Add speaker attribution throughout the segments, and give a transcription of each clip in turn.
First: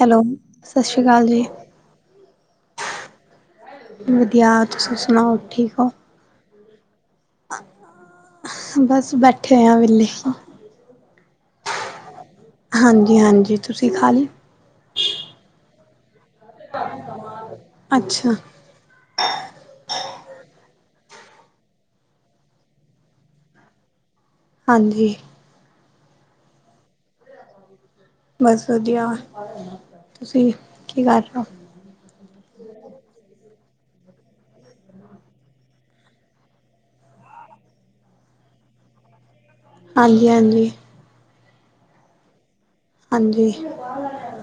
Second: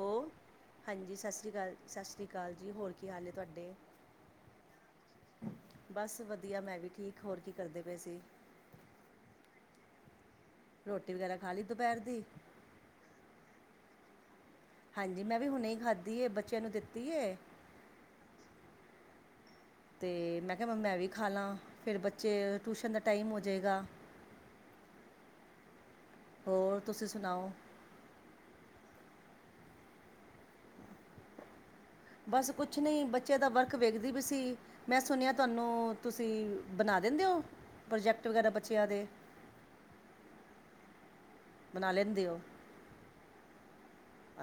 Speaker 1: Hello, ਸਤਿ ਸ੍ਰੀ ਅਕਾਲ ਜੀ।
Speaker 2: ਸਤਿ ਸ੍ਰੀ ਅਕਾਲ ਜੀ ਹੋਰ ਕੀ ਹਾਲ ਹੈ ਤੁਹਾਡੇ
Speaker 1: ਵਧੀਆ। ਤੁਸੀਂ ਸੁਣਾਓ? ਠੀਕ ਹੋ?
Speaker 2: ਬਸ ਵਧੀਆ ਮੈਂ ਵੀ ਠੀਕ, ਹੋਰ ਕੀ ਕਰਦੇ ਪਏ ਸੀ।
Speaker 1: ਬਸ ਬੈਠੇ ਹੋਏ ਆ ਵਿਹਲੇ
Speaker 2: ਰੋਟੀ ਵਗੈਰਾ ਖਾ ਲਈ ਦੁਪਹਿਰ ਦੀ
Speaker 1: ਹਾਂਜੀ- ਹਾਂਜੀ ਤੁਸੀਂ ਖਾ ਲਈ
Speaker 2: ਹਾਂਜੀ ਮੈਂ ਵੀ ਹੁਣੇ ਹੀ ਖਾਦੀ ਬੱਚਿਆਂ ਨੂੰ ਦਿੱਤੀ ਏ
Speaker 1: ਅੱਛਾ
Speaker 2: ਤੇ ਮੈਂ ਕਿਹਾ ਮੈ ਮੈਂ ਵੀ ਖਾ ਲਾਂ, ਫਿਰ ਬੱਚੇ ਟਿਊਸ਼ਨ ਦਾ ਟਾਈਮ ਹੋ ਜਾਵੇਗਾ
Speaker 1: ਹਾਂਜੀ
Speaker 2: ਹੋਰ ਤੁਸੀਂ ਸੁਣਾਓ
Speaker 1: ਬਸ ਵਧੀਆ, ਤੁਸੀਂ ਕੀ ਕਰ ਰਹੇ ਹੋ।
Speaker 2: ਬਸ ਕੁਛ ਨਹੀਂ, ਬੱਚੇ ਦਾ ਵਰਕ ਵੇਖਦੀ ਪਈ ਸੀ। ਮੈਂ ਸੁਣਿਆ ਤੁਹਾਨੂੰ, ਤੁਸੀਂ ਬਣਾ ਦਿੰਦੇ ਹੋ, ਪ੍ਰੋਜੈਕਟ ਵਗੈਰਾ ਬੱਚਿਆਂ ਦੇ
Speaker 1: ਹਾਂਜੀ, ਹਾਂਜੀ।
Speaker 2: ਬਣਾ ਲੈਂਦੇ ਹੋ।
Speaker 1: ਹਾਂਜੀ।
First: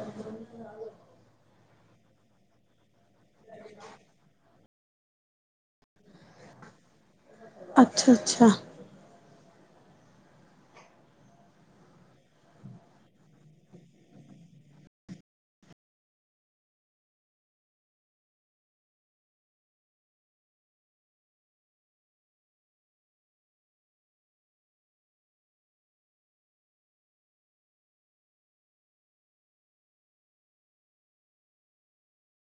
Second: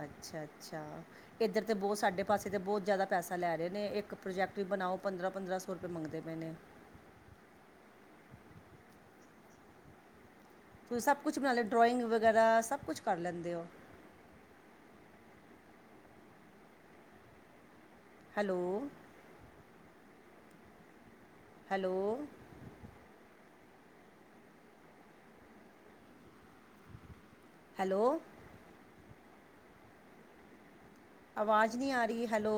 Speaker 2: ਅੱਛਾ- ਅੱਛਾ। ਇੱਧਰ ਤਾਂ ਬਹੁਤ ਸਾਡੇ ਪਾਸੇ ਤਾਂ ਬਹੁਤ ਜ਼ਿਆਦਾ ਪੈਸਾ ਲੈ ਰਹੇ ਨੇ ਇੱਕ ਪ੍ਰੋਜੈਕਟ ਵੀ ਬਣਾਓ ਪੰਦਰਾਂ, ਪੰਦਰਾਂ ਸੌ ਰੁਪਏ ਮੰਗਦੇ ਪਏ ਨੇ।
Speaker 1: ਅੱਛਾ-ਅੱਛਾ।
Speaker 2: ਤੁਸੀਂ ਸਭ ਕੁਛ ਬਣਾ ਲੈ ਡਰੋਇੰਗ ਵਗੈਰਾ ਸਭ ਕੁਛ ਕਰ ਲੈਂਦੇ ਹੋ। ਹੈਲੋ, ਹੈਲੋ, ਹੈਲੋ, ਆਵਾਜ਼ ਨਹੀਂ ਆ ਰਹੀ hello,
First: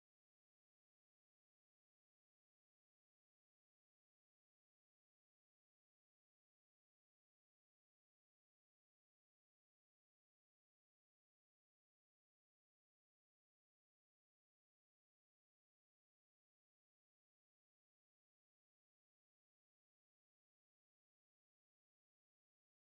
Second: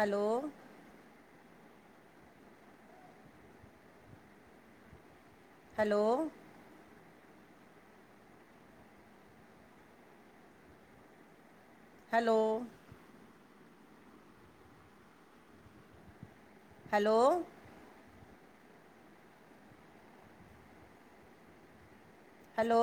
Speaker 2: hello, hello, hello, hello, hello,